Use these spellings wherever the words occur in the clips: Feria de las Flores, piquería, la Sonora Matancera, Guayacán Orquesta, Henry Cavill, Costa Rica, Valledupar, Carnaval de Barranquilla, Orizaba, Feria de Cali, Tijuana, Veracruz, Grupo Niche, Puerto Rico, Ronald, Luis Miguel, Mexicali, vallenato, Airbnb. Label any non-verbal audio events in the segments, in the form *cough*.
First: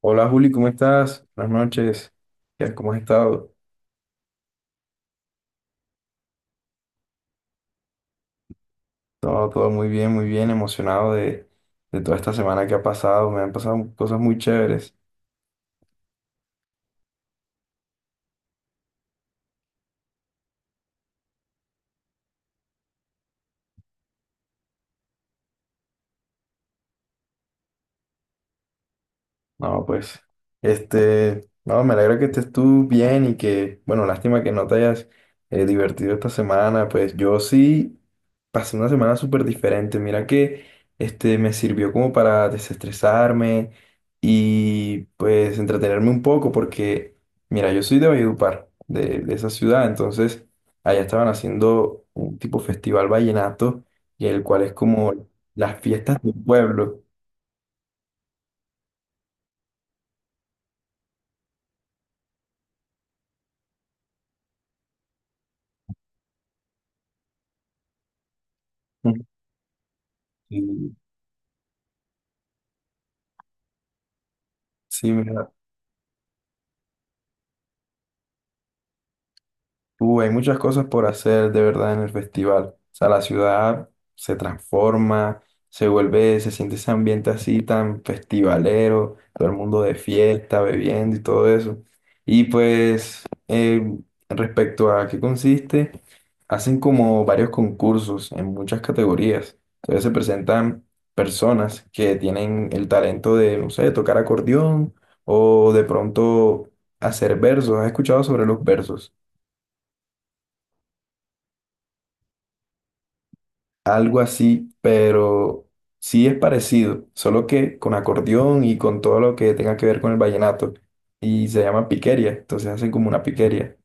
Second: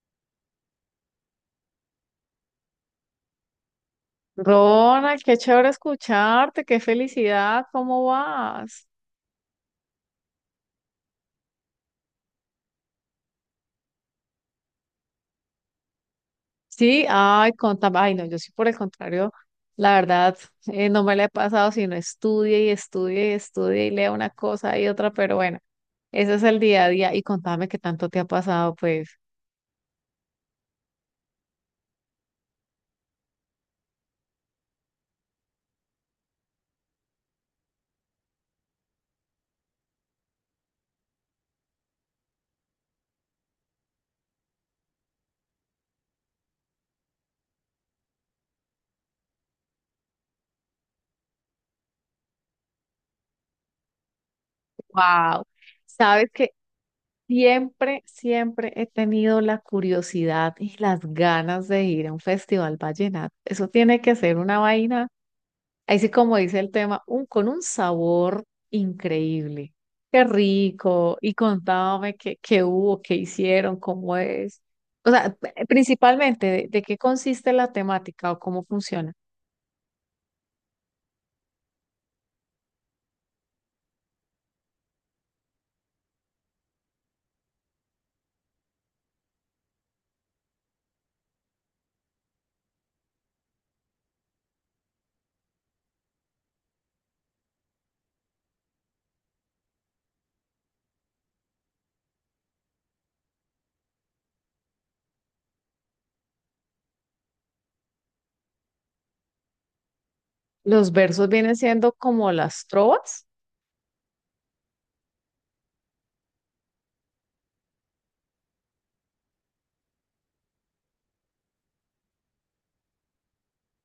Hola Juli, ¿cómo estás? Buenas noches. ¿Cómo has estado? Ronald, qué chévere escucharte, qué felicidad, ¿cómo vas? Todo muy bien, emocionado de toda esta semana que ha pasado. Me han pasado cosas muy chéveres. Sí, ay, contame, ay, no, yo sí por el contrario, la verdad, no me la he pasado, sino estudie y estudie y estudie y lea una cosa y otra, pero bueno, ese es el día a día y contame qué tanto te ha pasado, pues. No, pues, no, me alegra que estés tú bien y que, bueno, lástima que no te hayas divertido esta semana, pues yo sí pasé una semana súper diferente, mira que, me sirvió como para desestresarme y pues entretenerme un poco porque, mira, yo soy de Valledupar, de esa ciudad, entonces allá estaban haciendo un tipo festival vallenato y el cual es como Wow, las fiestas sabes del que pueblo. siempre, siempre he tenido la curiosidad y las ganas de ir a un festival vallenato, eso tiene que ser una vaina. Ahí sí, como dice el tema, un, con un sabor *laughs* increíble. Qué Y, rico. Y contame qué, qué hubo, qué hicieron, cómo es. sí, O sea, mira. Principalmente, de qué consiste la temática o cómo funciona? Hay muchas cosas por hacer de verdad en el festival. O sea, la ciudad se transforma, se vuelve, se siente ese ambiente así tan festivalero, todo el mundo de fiesta, bebiendo y todo eso. Y pues, eh, respecto a qué consiste, hacen como varios concursos en muchas categorías. Entonces se presentan personas que tienen el talento de, no sé, tocar acordeón o de pronto hacer versos. ¿Has escuchado sobre los versos? Los versos vienen siendo como las trovas. Algo así, pero sí es parecido, solo que con acordeón y con todo lo que tenga que ver con el vallenato. Y se llama piquería, entonces hacen como una piquería.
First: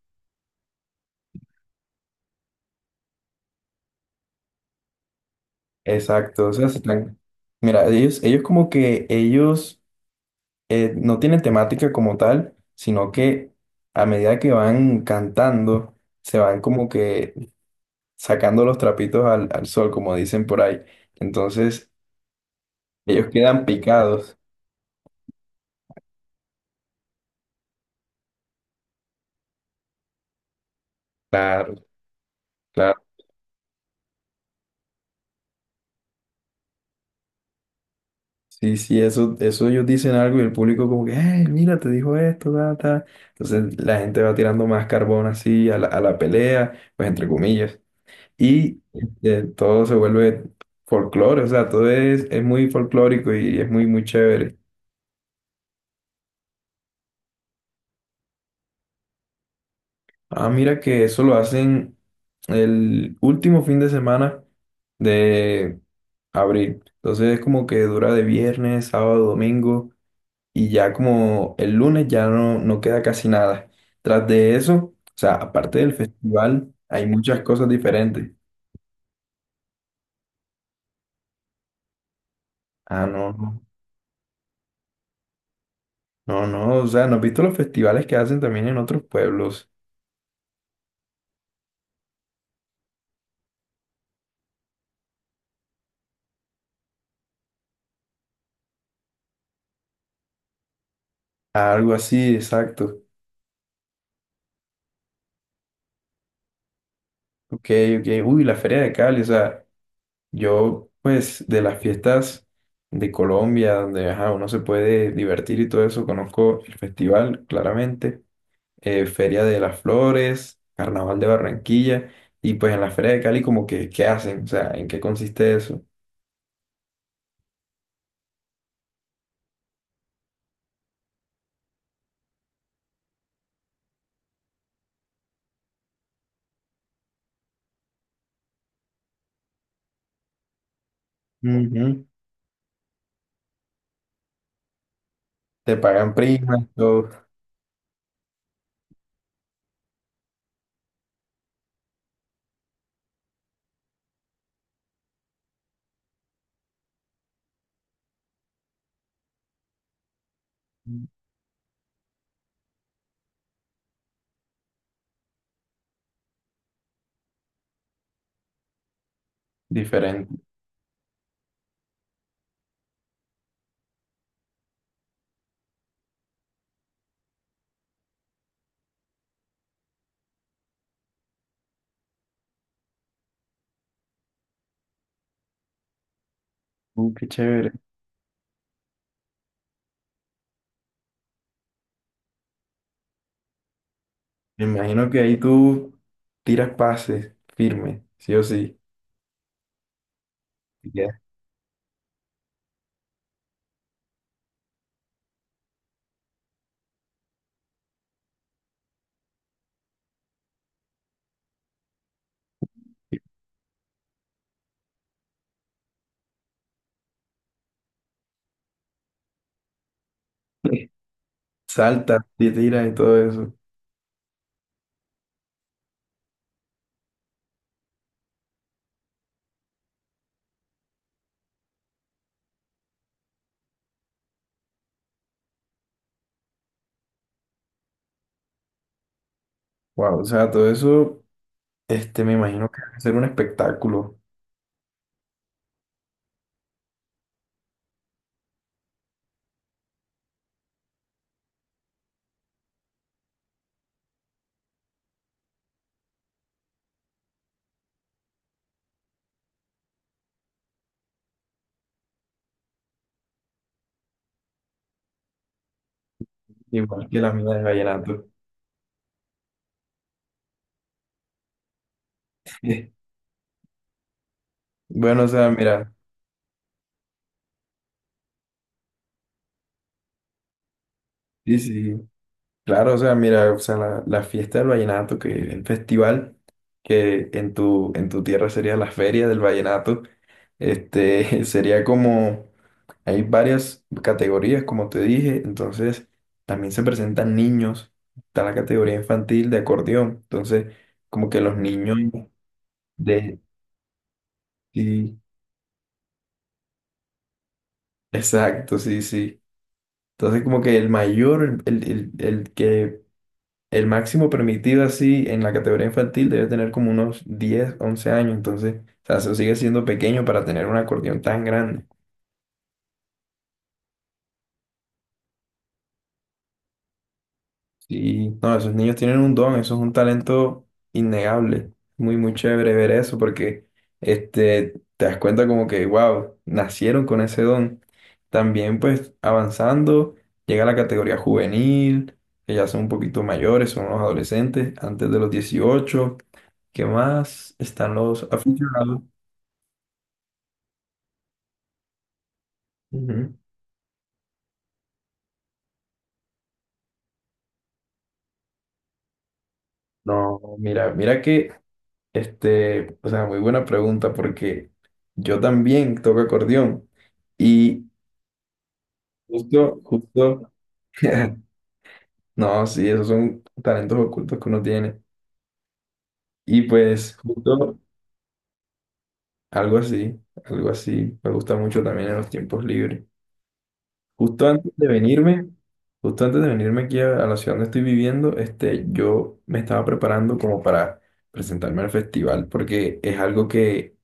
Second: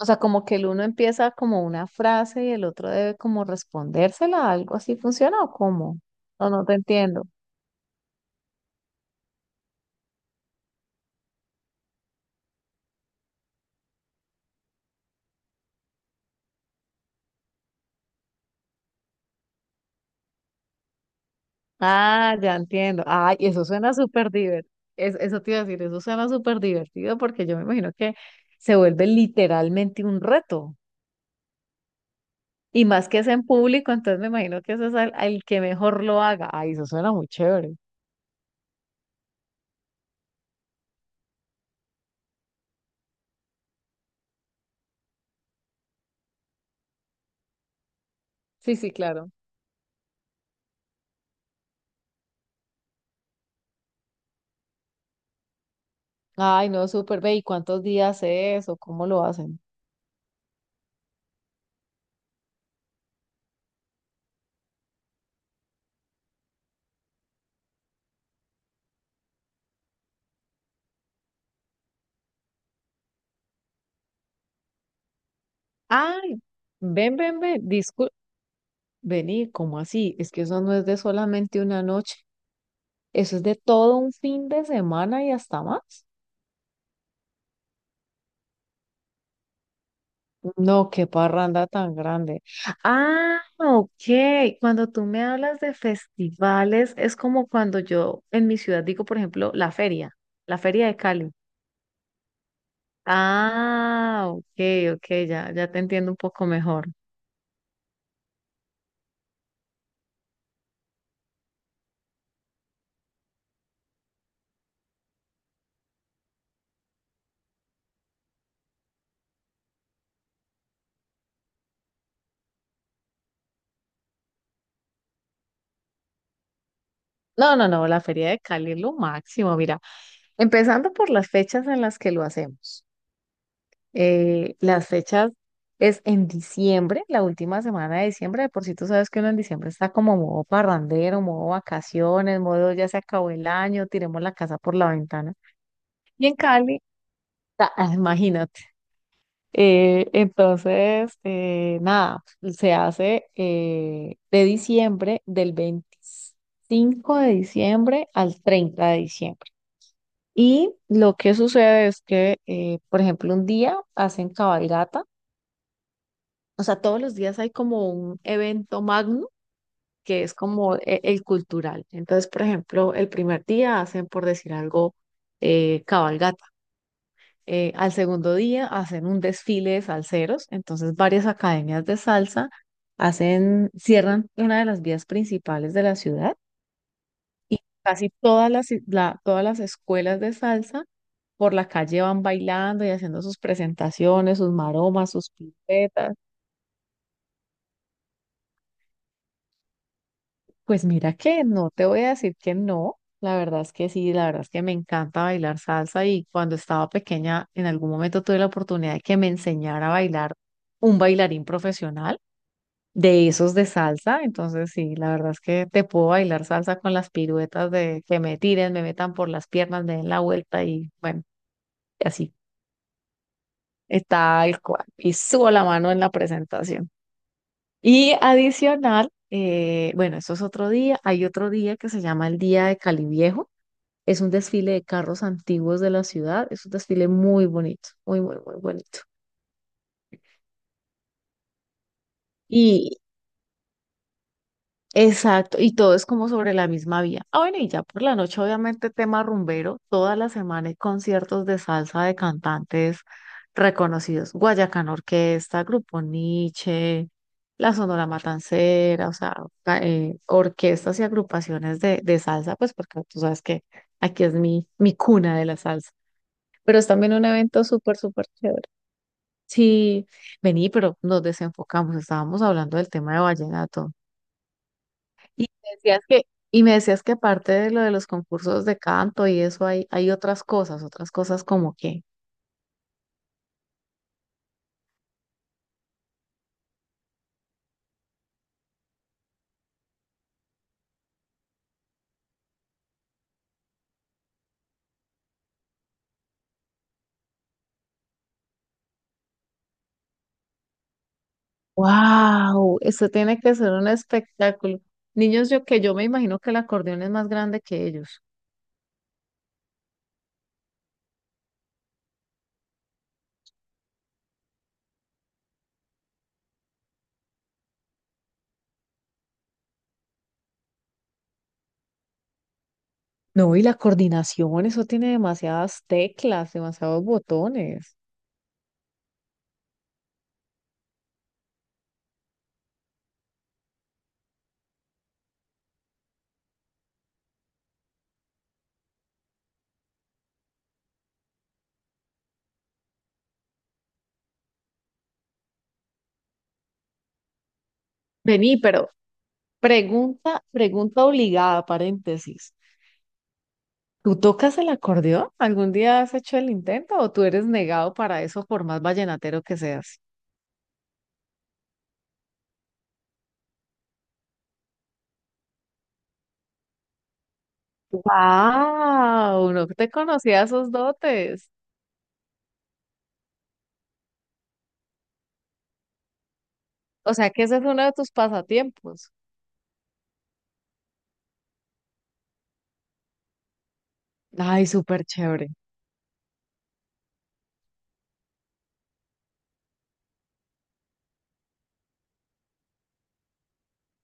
O sea, como que el uno empieza como una frase y el otro debe como respondérsela, ¿algo así funciona o cómo? Exacto, No, o no sea, te se están... entiendo. Mira, ellos como que ellos no tienen temática como tal, sino que a medida que van cantando, se van como que sacando los trapitos al sol, como dicen por ahí. Entonces, Ah, ya entiendo. ellos Ay, quedan eso suena súper picados. divertido. Eso te iba a decir, eso suena súper divertido porque yo me imagino que se vuelve literalmente un reto. Claro, Y claro. más que es en público, entonces me imagino que eso es al, al que mejor lo haga. Ay, eso suena muy chévere. Sí, sí, eso ellos dicen algo y el público como que, hey, mira, te dijo esto, ta, ta". Entonces la gente va tirando más carbón así a a la pelea, pues entre comillas. Sí, Y sí, claro. este, todo se vuelve folclore, o sea, todo es muy folclórico y es muy, muy chévere. Ay, no, súper. Ve, ¿y cuántos días es o cómo lo hacen? Ah, mira que eso lo hacen el último fin de semana de abril. Entonces es como que dura de viernes, sábado, domingo. Y ya como el lunes ya no, no queda casi nada. Tras de eso, o sea, aparte del Ay, festival, hay ven, muchas ven, cosas ven. Disculpe. diferentes. Vení, ¿cómo así? Es que eso no es de solamente una noche. Ah, no, Eso es de no, todo un fin de semana y hasta más. No, o sea, ¿no has visto los festivales que hacen también en otros pueblos? No, qué parranda tan grande. Ah, ok. Cuando tú me hablas de festivales, es como cuando yo en mi ciudad digo, por ejemplo, la feria de Cali. Algo así, exacto. Ah, ok, ok, ya, ya te entiendo un poco mejor. Ok, ok, uy, la Feria de Cali, o sea, yo, pues, de las fiestas de Colombia, donde, ajá, uno se puede divertir y todo eso, conozco el festival, claramente Feria de las Flores, Carnaval de Barranquilla, y pues en la Feria de Cali como que, ¿qué hacen? O sea, ¿en qué consiste eso? No, no, no, la feria de Cali es lo máximo, mira, empezando por las fechas en las que lo hacemos. Las fechas es en diciembre, la última semana de diciembre. De por si tú sabes que uno en diciembre está como modo parrandero, modo Ujú. vacaciones, modo ya se acabó el año, tiremos la casa por la ventana. Te pagan Y en primas, Cali, todo *laughs* ah, imagínate. Entonces, nada, se hace de diciembre, del 25 de diciembre al 30 de diciembre. Y lo que sucede es que, por ejemplo, un día hacen cabalgata. O sea, todos los días hay como un evento magno que es diferente. como el cultural. Entonces, por ejemplo, el primer día hacen, por decir algo, cabalgata. Al segundo día hacen un desfile de salseros. Entonces, varias academias de salsa hacen, cierran una de las vías principales de la ciudad. Qué chévere. Casi todas las, todas las escuelas de salsa por la calle van bailando y haciendo sus presentaciones, sus Me imagino maromas, que sus ahí tú piruetas. tiras pases firme, sí o sí. Pues Te mira quedas que no te voy a decir que no, la verdad es que sí, la verdad es que me encanta bailar salsa y cuando estaba pequeña en algún momento tuve la oportunidad de que me enseñara a bailar un bailarín profesional firme. de esos de salsa, entonces sí, la verdad es que te puedo bailar salsa con las piruetas de que me tiren, me metan por las piernas, me den la vuelta *laughs* y bueno, y Saltas, así te tiras y todo eso. está el cual y subo la mano en la presentación. Y adicional, bueno, eso es otro día, hay otro día que se llama el Día de Cali Viejo. Es un desfile de carros antiguos de la ciudad. Es un desfile muy bonito, muy, muy, muy bonito. Wow, o sea, todo eso, me imagino que va Y a ser un espectáculo, exacto, y todo es como sobre la misma vía. Ah, bueno, y ya por la noche, obviamente, tema rumbero. Toda la semana hay conciertos de salsa de cantantes reconocidos. Guayacán Orquesta, Grupo Niche, la Sonora Matancera, o sea, orquestas y agrupaciones de salsa, pues porque tú sabes que aquí es mi, mi cuna de la salsa. Pero es igual también que un la mina de evento súper, vallenato. súper chévere. Sí, vení, pero nos desenfocamos, estábamos hablando del *laughs* tema de vallenato. Bueno, o Y sea, me mira, decías que, y me decías que aparte de lo de los concursos de canto y eso hay, hay otras cosas sí, como que, sí. Claro, o sea, mira, o sea, la fiesta del vallenato, que el festival que en en tu tierra sería la feria del vallenato, *laughs* sería como, hay varias categorías, como te dije, entonces también se presentan niños, está la categoría infantil de acordeón, entonces como que los niños wow, esto tiene de... que ser un espectáculo. Sí, Niños, yo que yo me imagino que el acordeón es más grande que ellos. exacto, sí, sí. Entonces como que el mayor, el que el máximo permitido así en la categoría infantil debe tener como unos 10 u 11 años, entonces, o sea, eso sigue siendo pequeño para tener un acordeón tan grande. No, y la coordinación, eso tiene demasiadas teclas, demasiados botones. Y no, esos niños tienen un don, eso es un talento innegable. Muy, muy chévere ver eso porque te das cuenta como que, wow, nacieron con ese don. También pues avanzando, llega la categoría juvenil, que ya son un poquito mayores, son los adolescentes, antes de los 18. ¿Qué más? Están los Vení, pero aficionados. pregunta, pregunta obligada, paréntesis. Ujú. ¿Tú tocas el acordeón? ¿Algún día has hecho el intento o tú eres negado para eso por más vallenatero que seas? No, mira, mira que, o sea, muy buena pregunta porque yo también toco acordeón y ¡Wow! No justo, te conocía justo, esos *laughs* dotes. no, sí, esos son talentos ocultos que uno tiene. Y O pues sea que ese es justo uno de tus pasatiempos. algo así, algo así, me gusta mucho también en los tiempos libres. Justo Ay, antes de súper chévere. venirme, justo antes de venirme aquí a la ciudad donde estoy viviendo, yo me estaba preparando como para presentarme al festival porque es algo que,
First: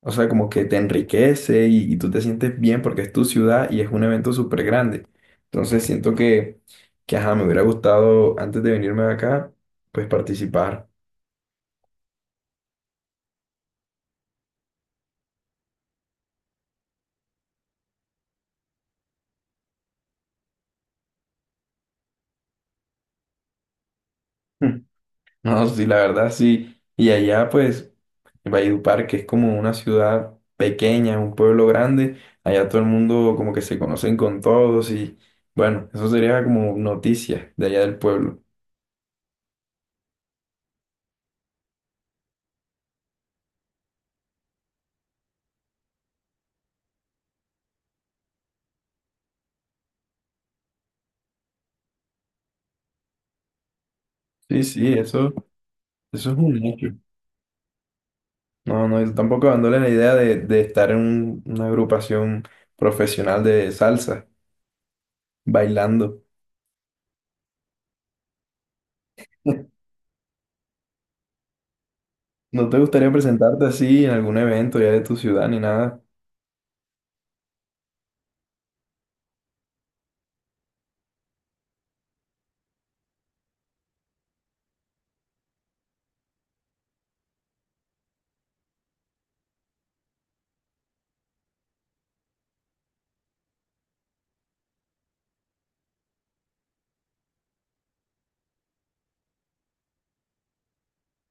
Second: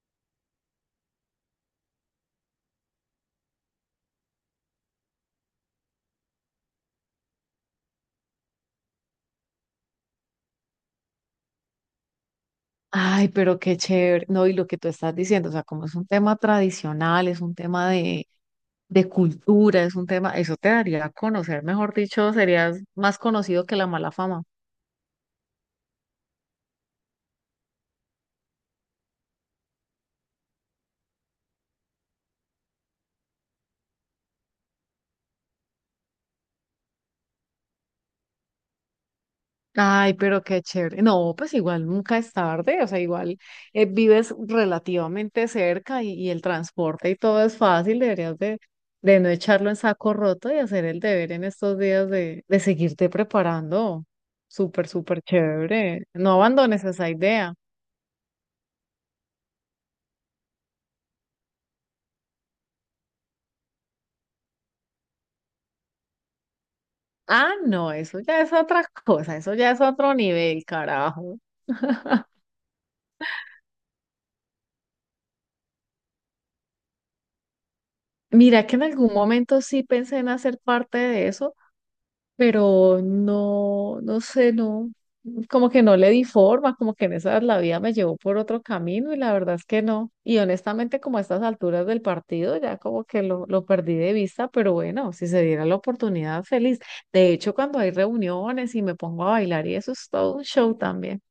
o sea, como que te enriquece y tú te sientes bien porque es tu ciudad y es un evento súper grande. Entonces siento que, ajá, me hubiera gustado antes de venirme de acá, pues participar. Ay, pero qué chévere. No, y lo que tú estás diciendo, o sea, como es un tema tradicional, es un tema de cultura, es un tema, eso te daría a conocer, mejor dicho, serías más conocido que la mala fama. *laughs* No, sí, la verdad sí. Y allá, pues, en Valledupar, que es como una ciudad pequeña, un pueblo grande, allá todo el mundo como que se conocen con todos y bueno, eso sería como noticia de allá del pueblo. Ay, pero qué chévere. No, pues igual nunca es tarde, o sea, igual vives relativamente cerca y el transporte y todo es fácil, deberías de no echarlo en saco roto y hacer el deber en estos días de seguirte preparando. Sí, sí, Súper, súper eso, chévere. eso No es un abandones hecho. esa idea. No, no, yo tampoco dándole la idea de estar en un- una agrupación profesional de salsa, bailando. Ah, no, eso ya es otra *laughs* cosa, eso ya es *laughs* otro nivel, carajo. ¿No te gustaría presentarte así en algún evento ya de tu ciudad ni nada? Mira que en algún momento sí pensé en hacer parte de eso, pero no, no sé, no, como que no le di forma, como que en esas la vida me llevó por otro camino y la verdad es que no. Y honestamente, como a estas alturas del partido, ya como que lo perdí de vista, pero bueno, si se diera la oportunidad, feliz. De hecho, cuando hay reuniones y me pongo a bailar y eso es todo un show también.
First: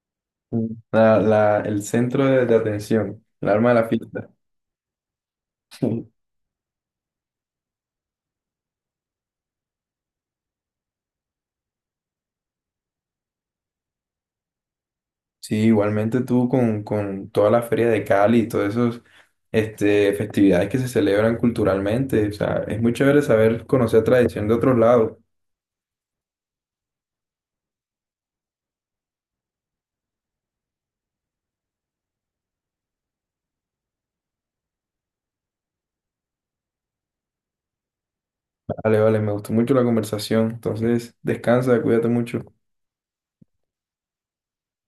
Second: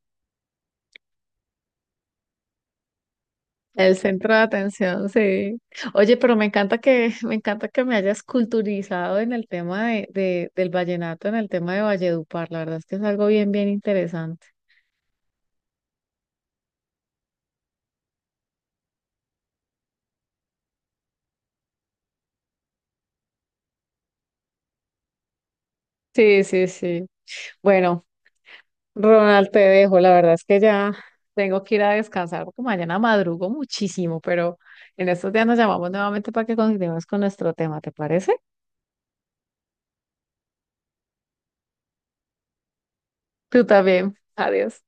Mm. El centro de atención, el alma de la El fiesta. centro *laughs* de atención, sí. Sí, Oye, pero me encanta que, *laughs* me encanta que me hayas culturizado en el tema de, del vallenato, en el tema de Valledupar. La verdad es que es algo bien, bien interesante. sí, igualmente tú con toda la feria de Cali y todas esas festividades que se celebran culturalmente. O sea, es muy chévere saber conocer tradición de otros lados. Sí, sí, sí. Bueno, Ronald, te dejo. La verdad es que ya tengo que ir a descansar porque mañana madrugo muchísimo, pero en estos días nos llamamos nuevamente para que continuemos con nuestro tema, ¿te parece? Vale, vale, me gustó mucho la conversación. Entonces, descansa, cuídate mucho. Tú también. Adiós.